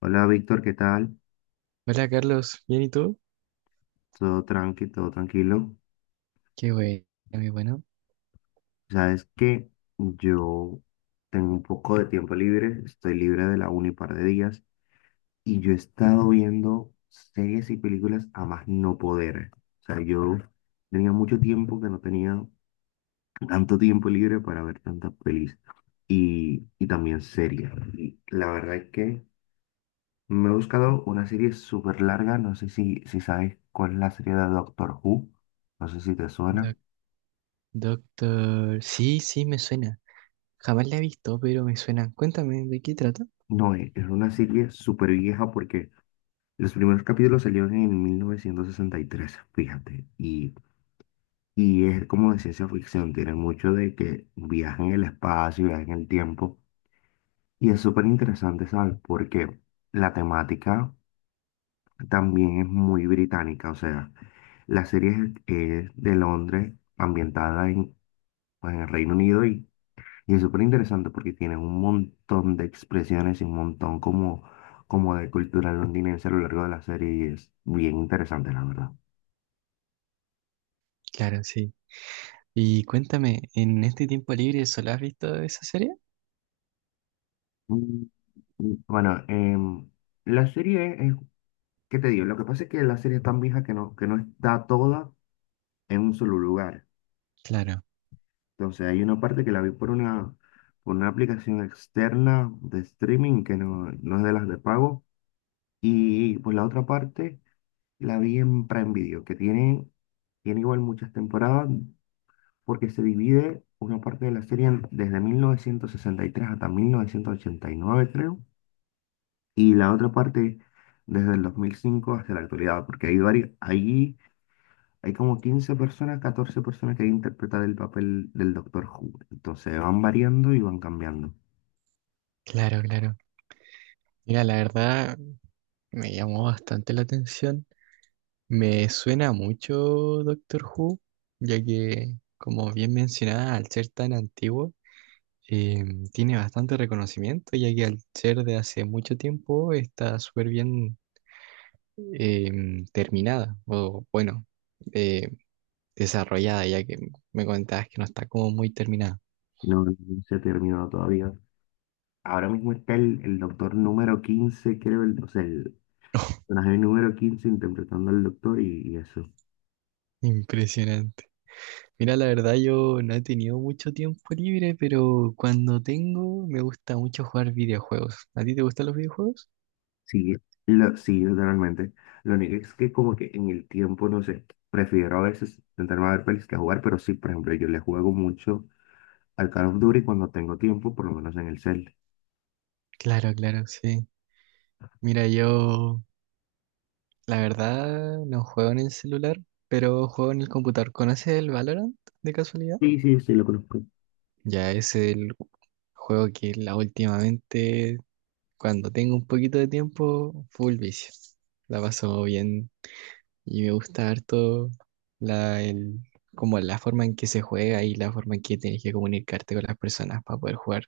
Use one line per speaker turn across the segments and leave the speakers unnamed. Hola Víctor, ¿qué tal?
Hola Carlos, ¿bien y tú?
Todo tranqui, todo tranquilo.
Qué bueno, qué bueno.
Sabes que yo tengo un poco de tiempo libre, estoy libre de la uni un par de días y yo he estado viendo series y películas a más no poder. O sea, yo tenía mucho tiempo que no tenía tanto tiempo libre para ver tantas pelis y también series. Y la verdad es que me he buscado una serie súper larga, no sé si sabes cuál es la serie de Doctor Who, no sé si te suena.
Doc- doctor, sí, sí, me suena. Jamás la he visto, pero me suena. Cuéntame, ¿de qué trata?
No, es una serie súper vieja porque los primeros capítulos salieron en 1963, fíjate, y es como de ciencia ficción, tiene mucho de que viajan en el espacio, viajan en el tiempo, y es súper interesante, ¿sabes? Porque la temática también es muy británica, o sea, la serie es, es de Londres, ambientada en, pues, en el Reino Unido. Y es súper interesante porque tienen un montón de expresiones y un montón como de cultura londinense a lo largo de la serie y es bien interesante, la verdad.
Claro, sí. Y cuéntame, ¿en este tiempo libre solo has visto esa serie?
Mm, Bueno, la serie es, ¿qué te digo? Lo que pasa es que la serie es tan vieja que que no está toda en un solo lugar.
Claro,
Entonces hay una parte que la vi por por una aplicación externa de streaming que no es de las de pago y pues la otra parte... La vi en Prime Video, que tiene igual muchas temporadas, porque se divide una parte de la serie desde 1963 hasta 1989 creo, y la otra parte desde el 2005 hasta la actualidad, porque hay varios, ahí hay como 15 personas, 14 personas que interpretan el papel del Doctor Who. Entonces van variando y van cambiando.
claro, claro. Mira, la verdad me llamó bastante la atención. Me suena mucho Doctor Who, ya que, como bien mencionaba, al ser tan antiguo, eh, tiene bastante reconocimiento, ya que al ser de hace mucho tiempo está súper bien terminada, o bueno, eh, desarrollada, ya que me comentabas que no está como muy terminada.
No, no se ha terminado todavía. Ahora mismo está el doctor número 15 creo, el, o sea, el, personaje número 15 interpretando al doctor y eso.
Impresionante. Mira, la verdad yo no he tenido mucho tiempo libre, pero cuando tengo me gusta mucho jugar videojuegos. ¿A ti te gustan los videojuegos?
Sí, sí, literalmente. Lo único es que como que en el tiempo, no sé, prefiero a veces sentarme a ver pelis que a jugar, pero sí, por ejemplo, yo le juego mucho al Call of Duty cuando tengo tiempo, por lo menos en el cel.
Claro, claro, sí. Mira, yo la verdad no juego en el celular, pero juego en el computador. ¿Conoces el Valorant de casualidad?
Sí, sí, sí, lo conozco.
Ya ese es el juego que la últimamente, cuando tengo un poquito de tiempo, full vicio. La paso bien y me gusta harto la, el, como la forma en que se juega y la forma en que tienes que comunicarte con las personas para poder jugar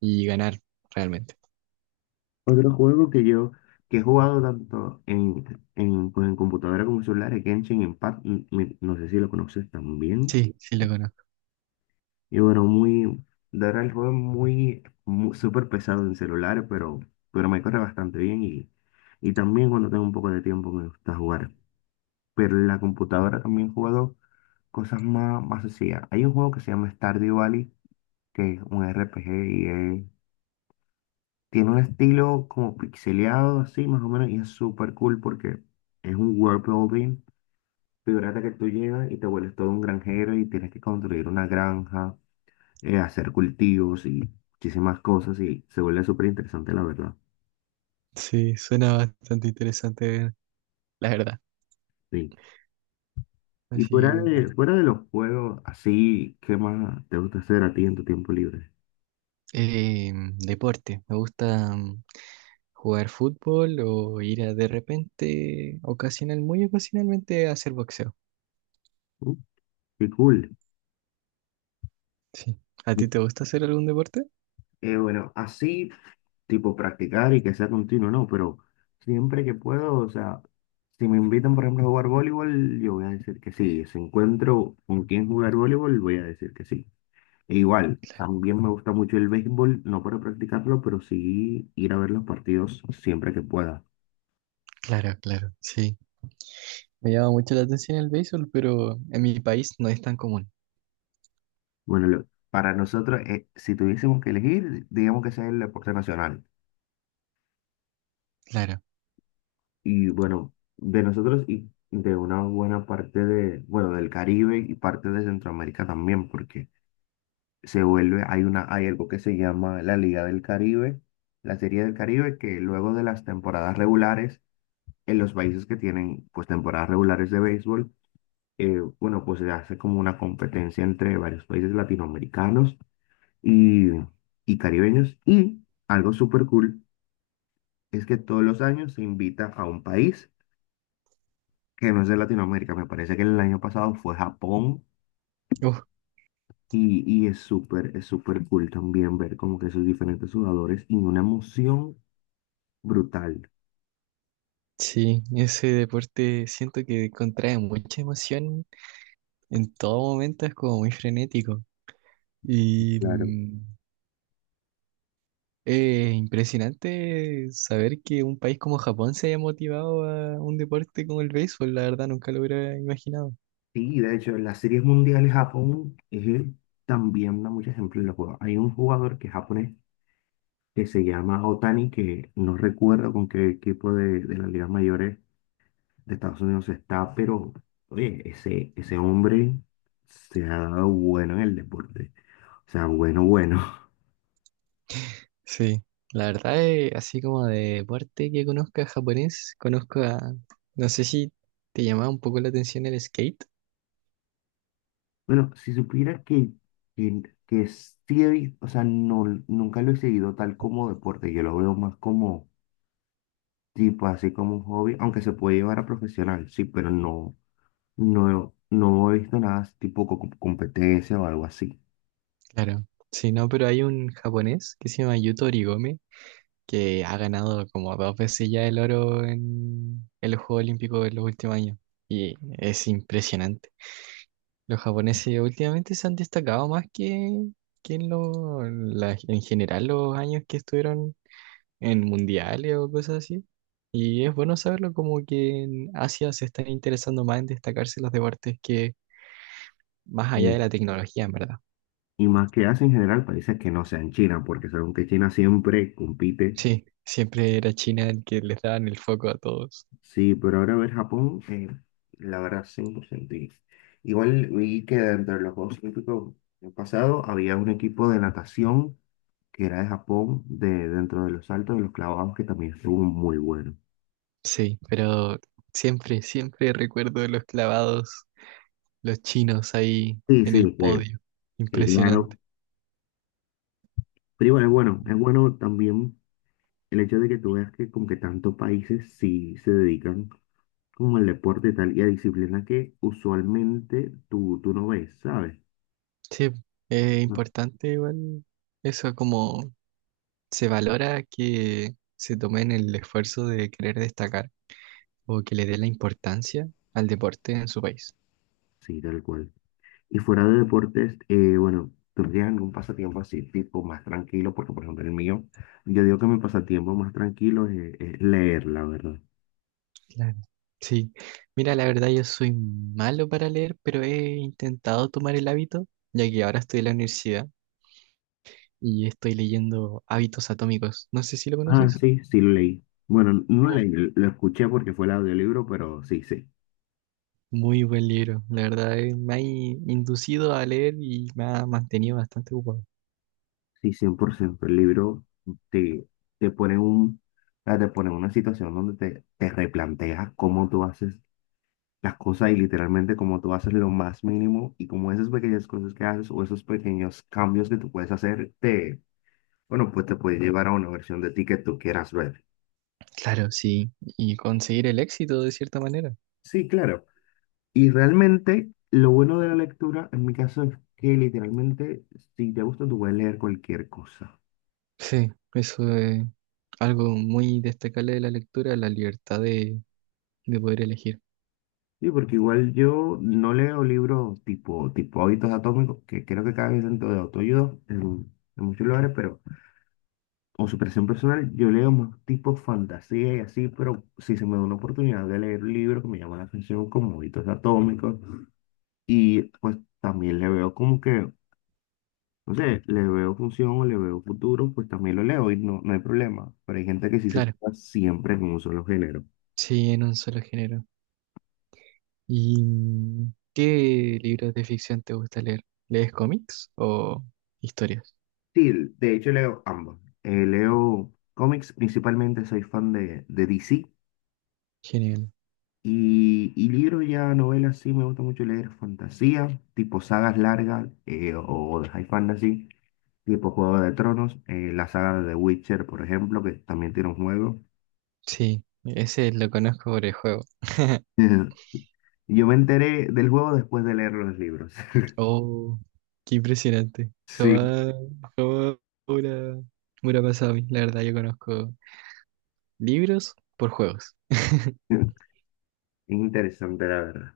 y ganar realmente.
Otro juego que yo, que he jugado tanto pues, en computadora como en celular, es Genshin Impact, y no sé si lo conoces también.
Sí, sí lo conozco.
Y bueno, muy, de verdad el juego es muy, súper pesado en celular, pero me corre bastante bien y también cuando tengo un poco de tiempo me gusta jugar. Pero en la computadora también he jugado cosas más, más sencillas. Hay un juego que se llama Stardew Valley, que es un RPG y tiene un estilo como pixeleado así más o menos y es súper cool porque es un world building. Figúrate que tú llegas y te vuelves todo un granjero y tienes que construir una granja hacer cultivos y muchísimas cosas y se vuelve súper interesante, la verdad.
Sí, suena bastante interesante, la verdad.
Sí. Y
Así
fuera
que nada.
fuera de los juegos, así, ¿qué más te gusta hacer a ti en tu tiempo libre?
Deporte, me gusta. Jugar fútbol o ir a de repente, ocasional, muy ocasionalmente, a hacer boxeo.
Uh, qué cool.
Sí. ¿A ti te gusta hacer algún deporte?
Bueno, así, tipo practicar y que sea continuo, no, pero siempre que puedo, o sea, si me invitan, por ejemplo, a jugar voleibol, yo voy a decir que sí. Si encuentro con quién jugar voleibol, voy a decir que sí. E igual, también me gusta mucho el béisbol, no para practicarlo, pero sí ir a ver los partidos siempre que pueda.
Claro, claro, sí. Me llama mucho la atención el béisbol, pero en mi país no es tan común.
Bueno, para nosotros, si tuviésemos que elegir, digamos que sea el deporte nacional.
Claro.
Y bueno, de nosotros y de una buena parte de, bueno, del Caribe y parte de Centroamérica también, porque se vuelve, hay una, hay algo que se llama la Liga del Caribe, la Serie del Caribe, que luego de las temporadas regulares, en los países que tienen pues temporadas regulares de béisbol, bueno, pues se hace como una competencia entre varios países latinoamericanos y, y caribeños. Y algo súper cool es que todos los años se invita a un país que no es de Latinoamérica. Me parece que el año pasado fue Japón
Uf,
y es súper cool también ver como que sus diferentes jugadores y una emoción brutal.
sí, ese deporte siento que contrae mucha emoción en todo momento, es como muy frenético. Y
Claro.
es impresionante saber que un país como Japón se haya motivado a un deporte como el béisbol, la verdad nunca lo hubiera imaginado.
Sí, de hecho, en las series mundiales Japón también da muchos ejemplos en los juegos. Hay un jugador que es japonés que se llama Otani, que no recuerdo con qué equipo de las ligas mayores de Estados Unidos está, pero oye, ese hombre se ha dado bueno en el deporte. O sea, bueno, bueno.
Sí, la verdad es así como de parte que conozca japonés, conozco a, no sé si te llamaba un poco la atención el skate.
Bueno, si supiera que sí he visto, o sea, no, nunca lo he seguido tal como deporte, yo lo veo más como tipo, así como un hobby, aunque se puede llevar a profesional, sí, pero no, no he visto nada así tipo competencia o algo así.
Claro. Sí, no, pero hay un japonés que se llama Yuto Origome que ha ganado como 2 veces ya el oro en el Juego Olímpico en los últimos años y es impresionante. Los japoneses últimamente se han destacado más que en, lo- en la- en general los años que estuvieron en mundiales o cosas así. Y es bueno saberlo como que en Asia se están interesando más en destacarse los deportes que más allá de la tecnología, en verdad.
Y más que Asia en general, países que no sean China, porque según que China siempre compite.
Sí, siempre era China el que les daban el foco a todos.
Sí, pero ahora ver Japón, la verdad, 100%. Y igual vi que dentro de los Juegos Olímpicos del pasado había un equipo de natación que era de Japón, de, dentro de los saltos y los clavados, que también estuvo muy bueno.
Sí, pero siempre, siempre recuerdo los clavados, los chinos ahí
Sí,
en el podio.
que claro.
Impresionante.
Pero igual es bueno también el hecho de que tú veas que como que tantos países sí se dedican como el deporte y tal, y a disciplinas que usualmente tú no ves, ¿sabes?
Sí, es
Ah,
importante igual eso como se valora que se tomen el esfuerzo de querer destacar o que le dé la importancia al deporte en su país.
sí, tal cual. Y fuera de deportes, bueno, ¿tú tienes algún pasatiempo así, tipo más tranquilo? Porque, por ejemplo, el mío, yo digo que mi pasatiempo más tranquilo es leer, la verdad.
Claro. Sí, mira, la verdad yo soy malo para leer, pero he intentado tomar el hábito, ya que ahora estoy en la universidad y estoy leyendo Hábitos Atómicos. No sé si lo
Ah,
conoces.
sí, sí lo leí. Bueno, no
Oh.
leí, lo escuché porque fue el audiolibro, pero sí, sí.
Muy buen libro, la verdad me ha inducido a leer y me ha mantenido bastante ocupado.
Sí, cien por ciento. El libro te, te pone o sea, te pone en una situación donde te replanteas cómo tú haces las cosas y literalmente como tú haces lo más mínimo y como esas pequeñas cosas que haces o esos pequeños cambios que tú puedes hacer, te, bueno, pues te puede llevar a una versión de ti que tú quieras ver.
Claro, sí, y conseguir el éxito de cierta manera.
Sí, claro. Y realmente lo bueno de la lectura, en mi caso, es que literalmente si te gusta, tú puedes leer cualquier cosa.
Sí, eso es algo muy destacable de la lectura, la libertad de poder elegir.
Sí, porque igual yo no leo libros tipo Hábitos Atómicos, que creo que cada vez dentro de autoayuda en muchos lugares, pero... o superación personal, yo leo más tipo fantasía y así, pero si se me da una oportunidad de leer un libro que me llama la atención como Hábitos Atómicos, y pues también le veo como que, no sé, le veo función o le veo futuro, pues también lo leo y no, no hay problema, pero hay gente que sí se
Claro.
queda siempre en un solo género.
Sí, en un solo género. ¿Y qué libros de ficción te gusta leer? ¿Lees cómics o historias?
Sí, de hecho leo ambos. Leo cómics, principalmente soy fan de DC.
Genial.
Y libros ya, novelas, sí, me gusta mucho leer fantasía, tipo sagas largas o de high fantasy, tipo Juego de Tronos, la saga de The Witcher, por ejemplo, que también tiene un juego.
Sí, ese lo conozco por el juego.
Yo me enteré del juego después de leer los libros.
Oh, qué impresionante.
Sí,
Jamás, jamás me hubiera me hubiera pasado a mí. La verdad, yo conozco libros por juegos.
interesante la verdad.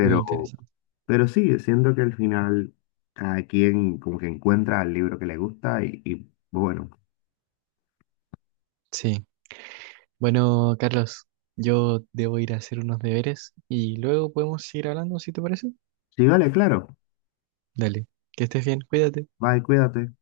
Muy interesante.
pero sí, siento que al final cada quien como que encuentra el libro que le gusta y bueno,
Sí. Bueno, Carlos, yo debo ir a hacer unos deberes y luego podemos seguir hablando, si te parece.
sí, vale, claro.
Dale, que estés bien, cuídate.
Bye, cuídate.